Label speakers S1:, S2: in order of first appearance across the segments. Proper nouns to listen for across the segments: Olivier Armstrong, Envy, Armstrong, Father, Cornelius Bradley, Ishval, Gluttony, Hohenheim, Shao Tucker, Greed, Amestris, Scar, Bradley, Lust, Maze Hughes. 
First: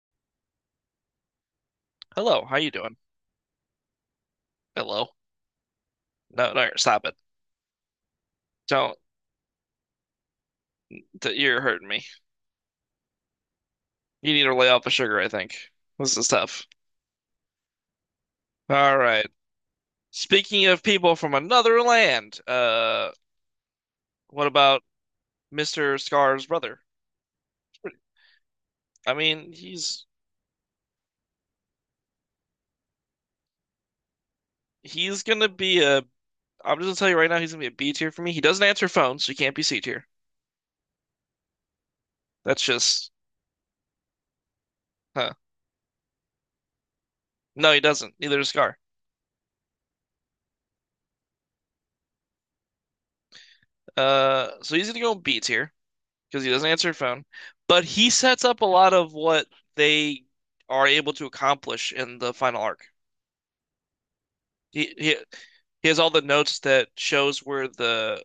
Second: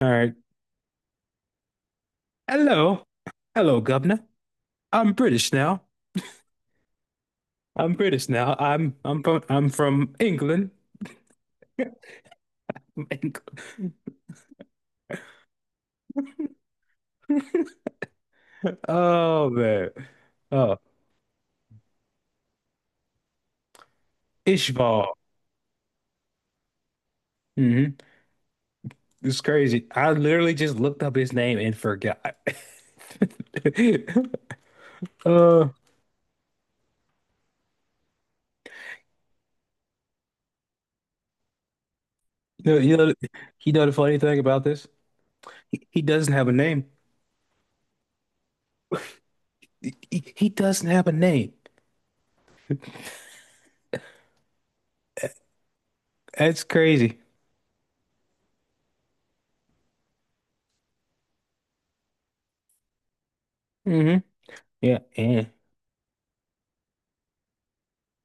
S1: All right.
S2: Hello, how you doing?
S1: Hello. Hello, Governor.
S2: Hello.
S1: I'm British now.
S2: No, no, stop it.
S1: I'm British now. I'm
S2: Don't.
S1: I'm from I'm from England.
S2: You're hurting me.
S1: From England.
S2: You need to lay off the sugar, I think. This is tough. All right.
S1: Oh man.
S2: Speaking
S1: Oh,
S2: of people from another land, what about
S1: Ishval.
S2: Mr. Scar's brother?
S1: Hmm.
S2: I
S1: It's
S2: mean,
S1: crazy. I literally just looked up his name and forgot.
S2: he's gonna
S1: Uh,
S2: be a. I'm just gonna tell you right now, he's gonna be a B tier for me. He doesn't answer phones, so he can't be C tier. That's
S1: you know, you
S2: just,
S1: know, you know the funny thing about this?
S2: huh?
S1: He doesn't have a name.
S2: No, he doesn't. Neither does Scar.
S1: He doesn't have a name.
S2: So he's gonna go B tier, because he
S1: That's
S2: doesn't answer
S1: crazy.
S2: phone. But he sets up a lot of what they are able to accomplish in the final arc.
S1: Hmm.
S2: He
S1: Yeah.
S2: he,
S1: Yeah.
S2: he has all the notes that shows where the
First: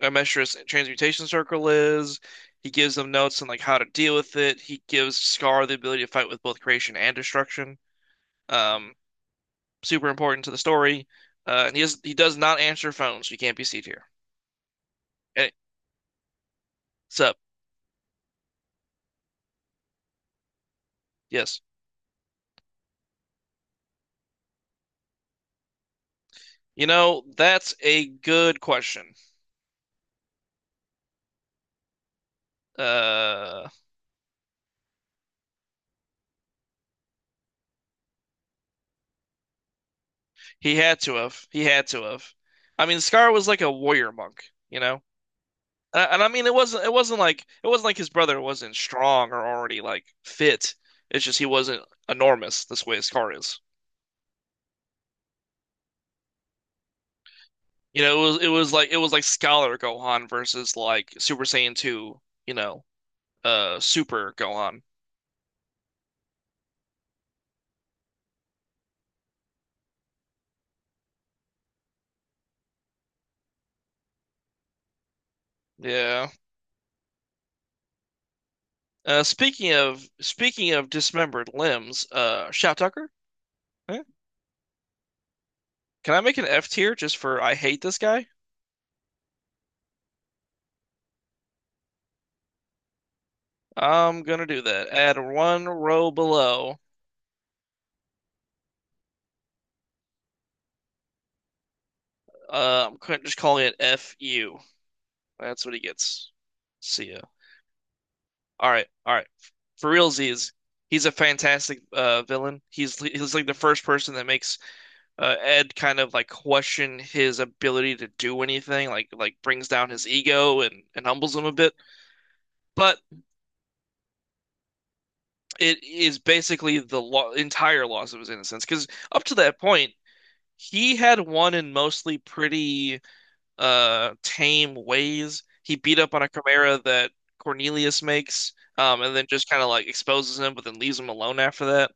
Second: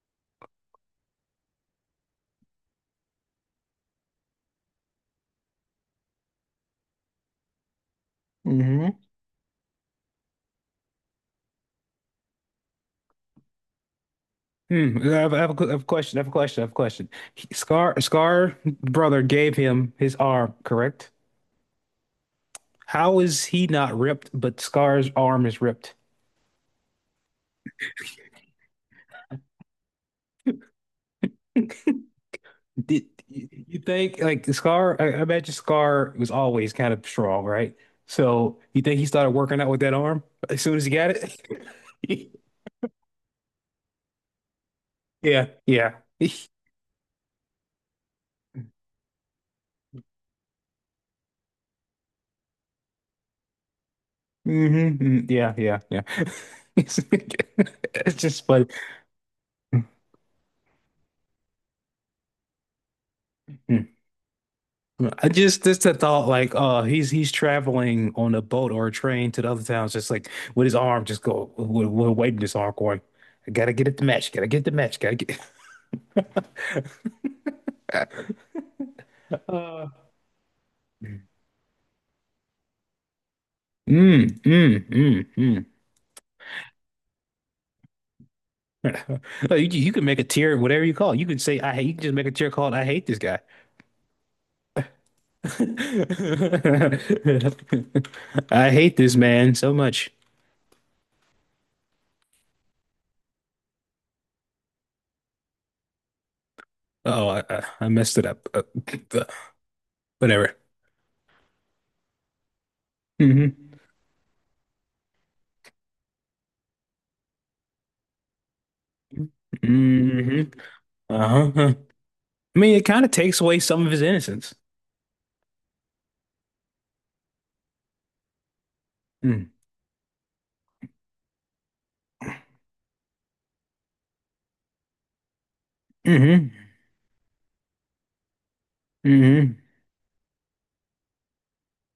S2: Amestris transmutation circle is. He gives them notes on like how to deal with it. He gives Scar the ability to fight with both creation and destruction.
S1: Hmm.
S2: Um, Super important to the story. And he does not answer phones. So you can't be seated here.
S1: Hmm.
S2: Hey,
S1: I have a question. I have a question. I have a question.
S2: sup?
S1: He- Scar, Scar brother gave him his arm, correct?
S2: Yes.
S1: How is he not ripped, but Scar's arm is ripped?
S2: You know, that's a good question.
S1: Did you
S2: Uh,
S1: you think like Scar? I imagine Scar was always kind of strong, right? So you think he started working out with that arm as soon
S2: He
S1: as he
S2: had
S1: got
S2: to have. He had to
S1: it?
S2: have. I mean, Scar was like a warrior monk, you know?
S1: Yeah, yeah.
S2: And, I mean, it wasn't like his brother wasn't strong or already like fit. It's just he wasn't enormous this way Scar is.
S1: Hmm. Yeah, yeah, yeah. It's
S2: You know,
S1: just funny.
S2: it was like Scholar
S1: Mm-hmm.
S2: Gohan versus like Super Saiyan 2, you know, Super Gohan.
S1: I just the thought like he's traveling on a boat or a train to the other towns just like with his arm just go with waving his arm going, I gotta get at the match, gotta get the match, gotta get. uh,
S2: Yeah. Speaking of dismembered limbs, Shout Tucker, eh?
S1: mm, mm, mm, mm.
S2: Can I make an F tier just for I hate this guy?
S1: You can make a tier whatever you call it. You can say I hate, you can just make a tier called I hate this guy.
S2: I'm gonna do that. Add one row below.
S1: I hate this man so much.
S2: I'm just calling it FU. That's what he gets. See ya.
S1: Oh, I messed it up.
S2: All right, all right. For realsies,
S1: Whatever.
S2: he's a fantastic villain. He's like
S1: Hmm.
S2: the first person that makes Ed kind of like question his ability to do anything, like brings down his
S1: Hmm.
S2: ego and humbles him
S1: Uh-huh.
S2: a bit.
S1: Uh-huh. I mean, it
S2: But
S1: kind of takes away some of his innocence.
S2: it is basically the lo entire loss of his innocence because up to
S1: Mm.
S2: that point, he had won in mostly pretty tame ways. He beat up on a
S1: Mm-hmm.
S2: chimera that Cornelius makes, and then just
S1: Mm-hmm.
S2: kind of like exposes him, but then leaves him alone after that.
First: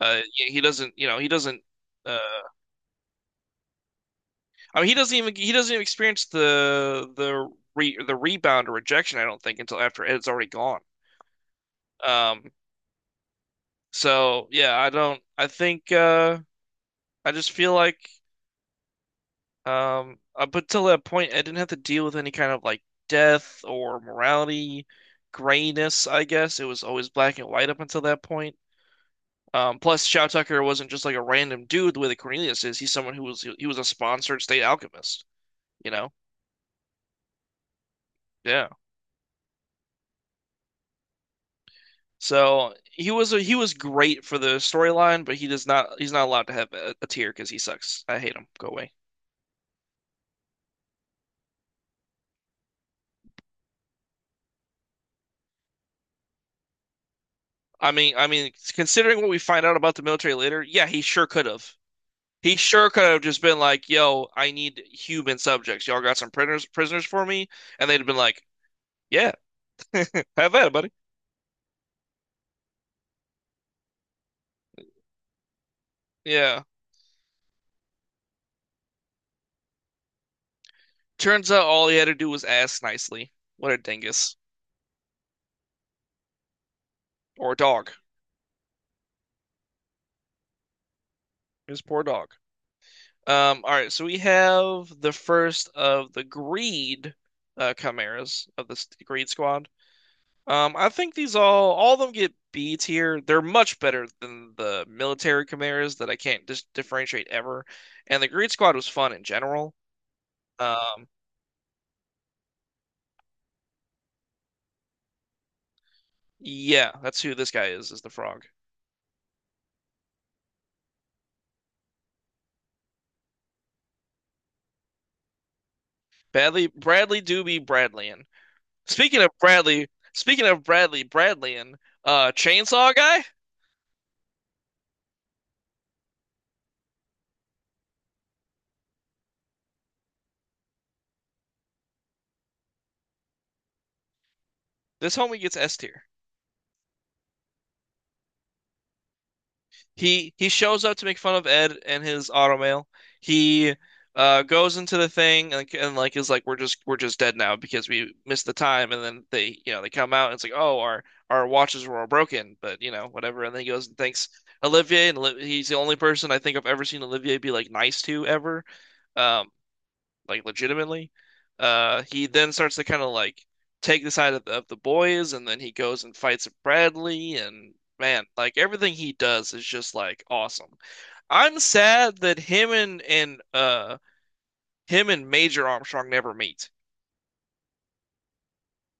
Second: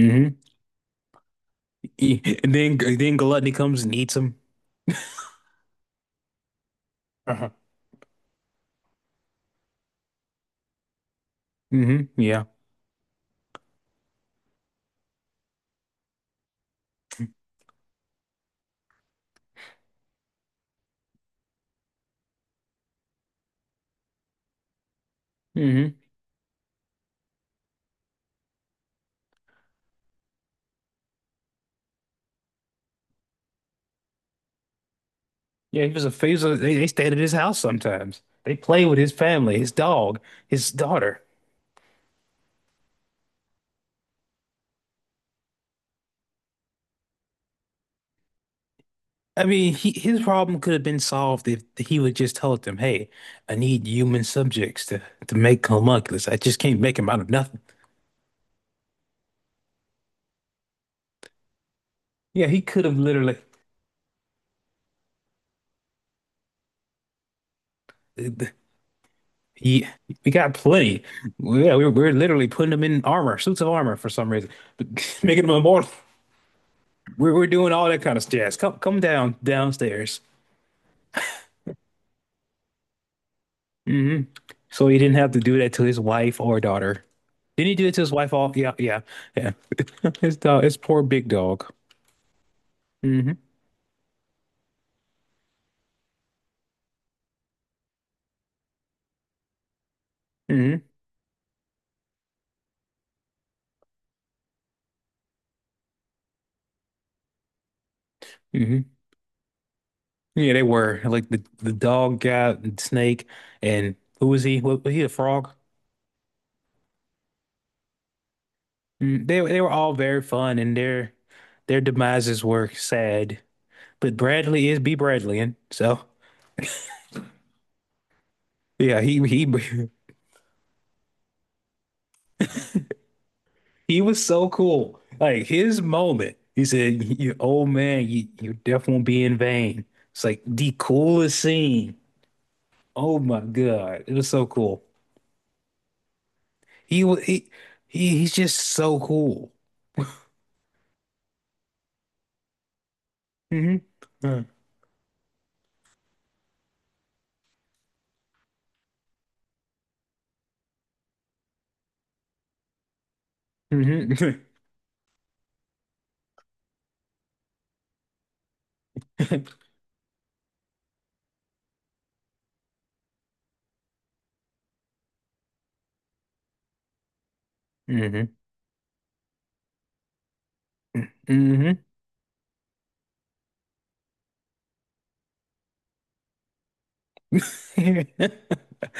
S2: Yeah, he doesn't. Uh,
S1: He- and then Gluttony comes and eats him.
S2: I mean, he doesn't even experience the
S1: Uh-huh.
S2: the rebound or rejection. I don't think until after Ed's already gone.
S1: Mm-hmm. Yeah.
S2: Um, so yeah, I don't. I think I just feel like. Up until that point, I didn't have to deal with any kind of like death or morality,
S1: Mm-hmm.
S2: grayness, I guess. It was always black and white up until that point. Plus, Shao Tucker wasn't just like a random dude the way that Cornelius is. He's someone who was he was a sponsored state alchemist,
S1: Yeah,
S2: you
S1: he was a
S2: know?
S1: faisal. They stayed at his house sometimes. They
S2: Yeah.
S1: played with his family, his dog, his daughter.
S2: So he was great for the storyline, but he's not allowed to have a tier because he sucks. I hate him. Go away.
S1: I mean, he, his problem could have been solved if he would just tell them, "Hey, I need human subjects to make homunculus. I just can't make him out of nothing."
S2: I mean, considering what we find out about the military later, yeah, he sure could have.
S1: Yeah,
S2: He
S1: he could
S2: sure
S1: have
S2: could have
S1: literally.
S2: just been like, "Yo, I need human subjects. Y'all got some prisoners for me?" And they'd have been like, "Yeah,
S1: He, we got
S2: have at it, buddy."
S1: plenty. Well, yeah, we were literally putting them in armor, suits of armor for some reason, making them immortal.
S2: Yeah.
S1: We're doing all that kind of jazz. Come, come down, downstairs.
S2: Turns out all he had to do was ask nicely. What a
S1: Hmm.
S2: dingus.
S1: So he didn't have to do that to his wife or daughter.
S2: Or
S1: Didn't he do
S2: dog.
S1: it to his wife? All yeah, yeah, yeah. His dog, his poor big dog.
S2: His poor dog.
S1: Hmm.
S2: All right, so we have the first of the greed chimeras of the greed squad.
S1: Hmm.
S2: I think these all of them get B tier. They're much better than the military chimeras that I can't dis differentiate ever. And the greed squad
S1: Hmm.
S2: was fun in general.
S1: Yeah, they were
S2: Um,
S1: like the dog guy, and snake, and who was he? Was he a frog?
S2: yeah, that's who this guy is the frog.
S1: Mm. They were all very fun, and their demises were sad. But Bradley is B Bradleyan, so
S2: Bradley Doobie Bradleyan.
S1: yeah,
S2: Speaking of
S1: he
S2: Bradley, speaking of Bradley Bradleyan, Chainsaw guy,
S1: he was so cool. Like his moment, he said, "You old man, you your death won't be in vain." It's like the coolest scene. Oh my God, it was so cool.
S2: this homie gets S tier.
S1: He was he he's just so cool.
S2: He shows up to make fun of Ed and his automail. He
S1: Hmm.
S2: goes into the thing and, like is like we're just dead now because we missed the time, and then they, you know, they come out and it's like, oh, our watches were all broken, but you know whatever, and then he goes and thanks
S1: Mm-hmm.
S2: Olivier, and he's the only person I think I've ever seen Olivier be like nice to ever. Um
S1: Hmm.
S2: like legitimately. He then starts to kind of like take the side of of the boys, and then he goes and fights Bradley. And man,
S1: Hmm.
S2: like everything he does is just like awesome. I'm
S1: Mm-hmm.
S2: sad that him and him and Major Armstrong never meet.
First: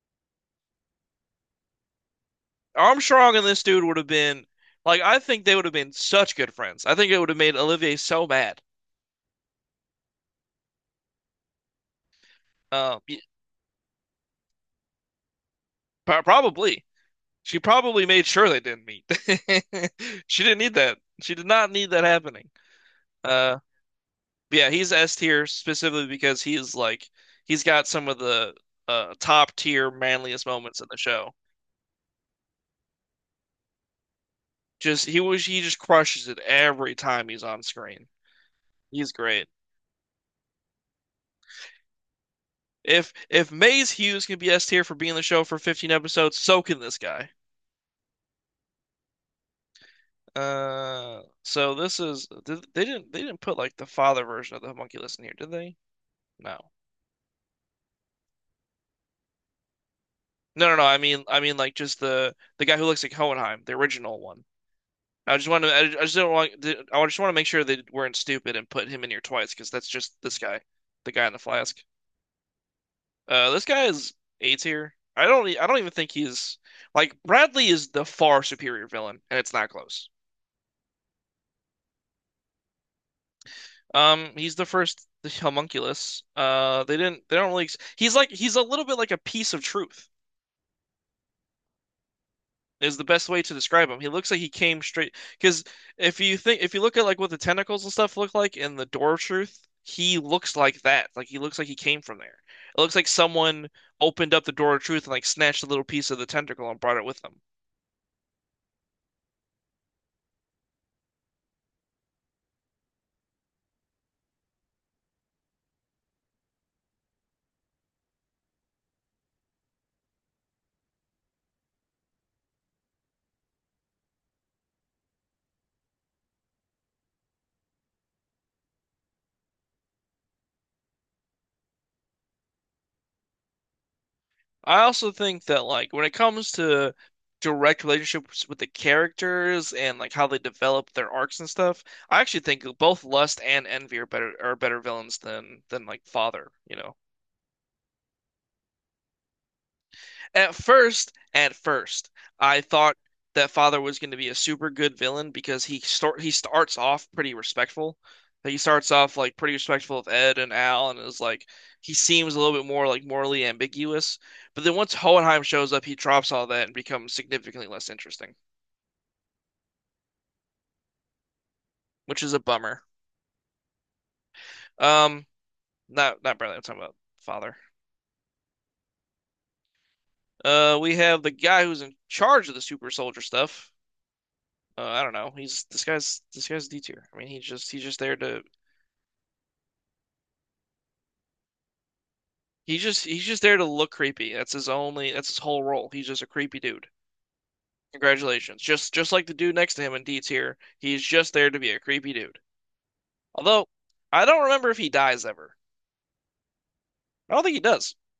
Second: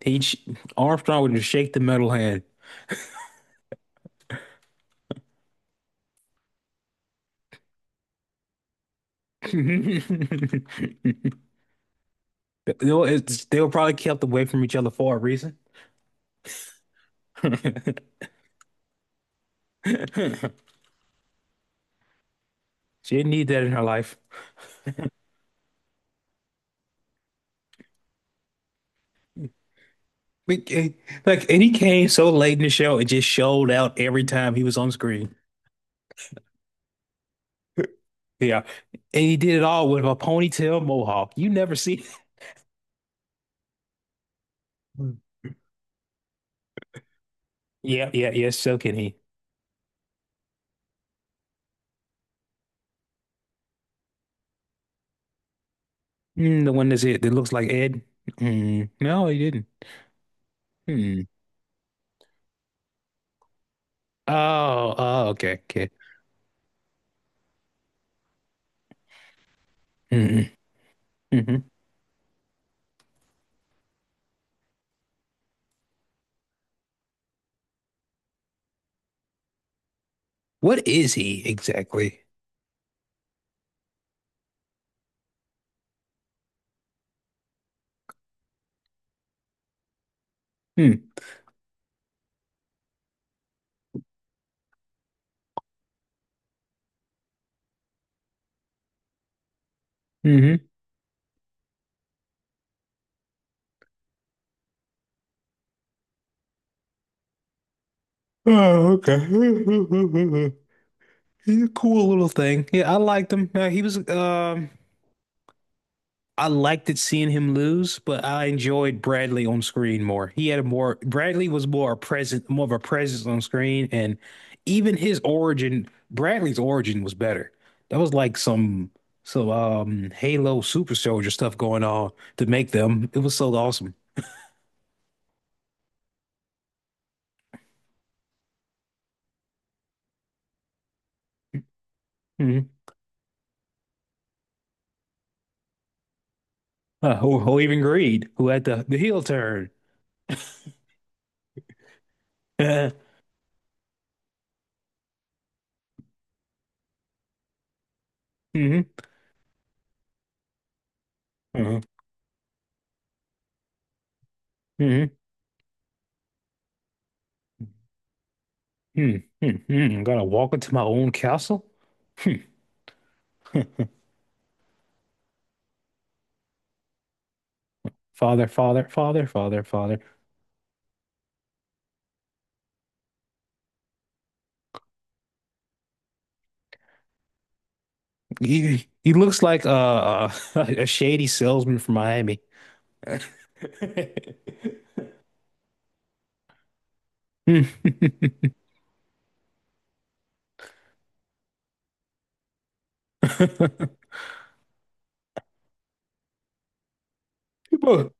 S1: He sh- Armstrong would just shake the metal hand.
S2: Armstrong and this dude would have been like I think they would have been such good friends. I think it would have made Olivier so mad. Um,
S1: They'll,
S2: y-
S1: it's, they were probably kept away from each other for a reason.
S2: Probably she probably made sure they didn't meet. She didn't need that. She did not need that happening.
S1: She didn't need
S2: Uh,
S1: that in her life.
S2: yeah, he's S tier specifically because he's got some of the top tier manliest
S1: But,
S2: moments in
S1: eh,
S2: the show.
S1: like, and he came so late in the show and just showed out every time he was on
S2: Just
S1: screen.
S2: he just crushes it every time he's on screen.
S1: Yeah.
S2: He's
S1: And he
S2: great.
S1: did it all with a ponytail mohawk. You never see.
S2: If Maze Hughes can be S tier for being in
S1: Mm.
S2: the show for 15 episodes, so can this guy.
S1: Yeah, yeah, yeah. So can he?
S2: So this is they didn't put like the father version of the homunculus in here, did they?
S1: Mm,
S2: No.
S1: the one that's it that looks like Ed. Mm, no, he didn't.
S2: No, no, no.
S1: Hmm.
S2: I mean, like just the guy who looks like Hohenheim, the original one.
S1: Oh, oh,
S2: I just
S1: okay,
S2: want to. I
S1: okay.
S2: just don't want. I just want to make sure they weren't stupid and put him in here twice because that's just this
S1: Hmm.
S2: guy, the guy in the
S1: Hmm. Hmm.
S2: flask. This guy is A tier. I don't. I don't even think he's like Bradley is the far superior villain, and it's not close.
S1: What is he exactly?
S2: He's the first the homunculus. They didn't. They don't really. He's like. He's a little bit like a piece of truth.
S1: Hmm.
S2: Is the best way to describe him. He looks like he came straight because if you look at like what the tentacles and stuff look like in the Door of Truth, he looks
S1: Hmm.
S2: like that. Like he looks like he came from there. It looks like someone opened up the Door of Truth and like snatched a little piece of the tentacle and brought it with them.
S1: Oh, okay. He's a cool little thing. Yeah, I liked him. He was I liked it seeing him lose, but I enjoyed Bradley on screen more. He had a more Bradley was more a present, more of a presence on screen, and even his origin, Bradley's origin was better. That was like some Halo super soldier stuff going on to make them. It was so awesome.
S2: I also think that like when it comes to direct relationships with the characters and like how they develop their arcs and stuff, I actually think
S1: Hmm.
S2: both Lust and Envy are better villains than like Father, you know.
S1: Who even Greed, who had the heel turn.
S2: At first, I
S1: Hmm.
S2: thought that Father was going to be a super good villain because he starts off pretty respectful. Like, he starts off like pretty respectful of Ed and Al, and is like
S1: Hmm.
S2: he seems a little bit more like morally ambiguous. But then once
S1: Hmm.
S2: Hohenheim shows up, he drops all that and becomes significantly less interesting,
S1: Hmm. Hmm. Hmm. Gotta walk into my own castle.
S2: which is
S1: Hmm.
S2: a bummer. Um, Not not Bradley. I'm talking about Father.
S1: Father, father, father, father, father.
S2: We have the guy who's in charge of the super soldier stuff. I don't know. He's This guy's D tier. I mean, he's just there to
S1: He looks like a a, shady salesman from Miami.
S2: He's just there to look creepy. That's his only that's his whole role. He's just a creepy dude.
S1: Hmm.
S2: Congratulations. Just like the dude next to him in Deets here, he's just there to be a creepy dude. Although I don't remember if he dies ever. I don't think he does.
S1: People,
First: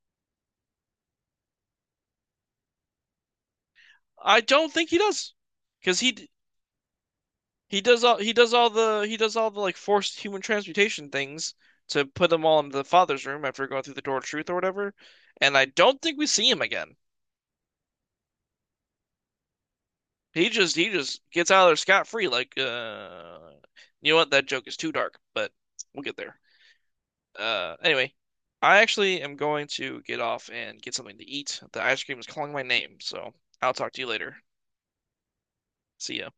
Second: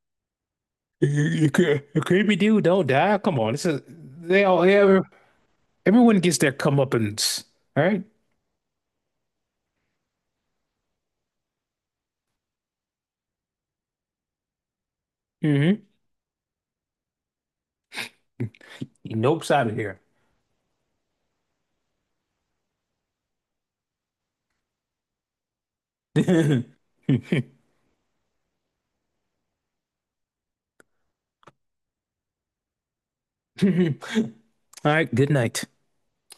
S1: you, you, you creepy dude, don't die. Come on, this is
S2: I
S1: they all
S2: don't think he
S1: yeah,
S2: does. Because
S1: everyone gets their comeuppance. All right.
S2: he does all the like forced human transmutation things to put them all into the father's room after going through the door of truth or whatever. And I
S1: Mm-hmm.
S2: don't think we see him again.
S1: He nopes out of here.
S2: He just gets out of there scot free. Like, you know what? That joke is too dark, but we'll get there. Anyway, I actually am going to get off and get something to eat. The ice cream is calling my name, so I'll talk to you later.
S1: All right. Good night.
S2: See ya.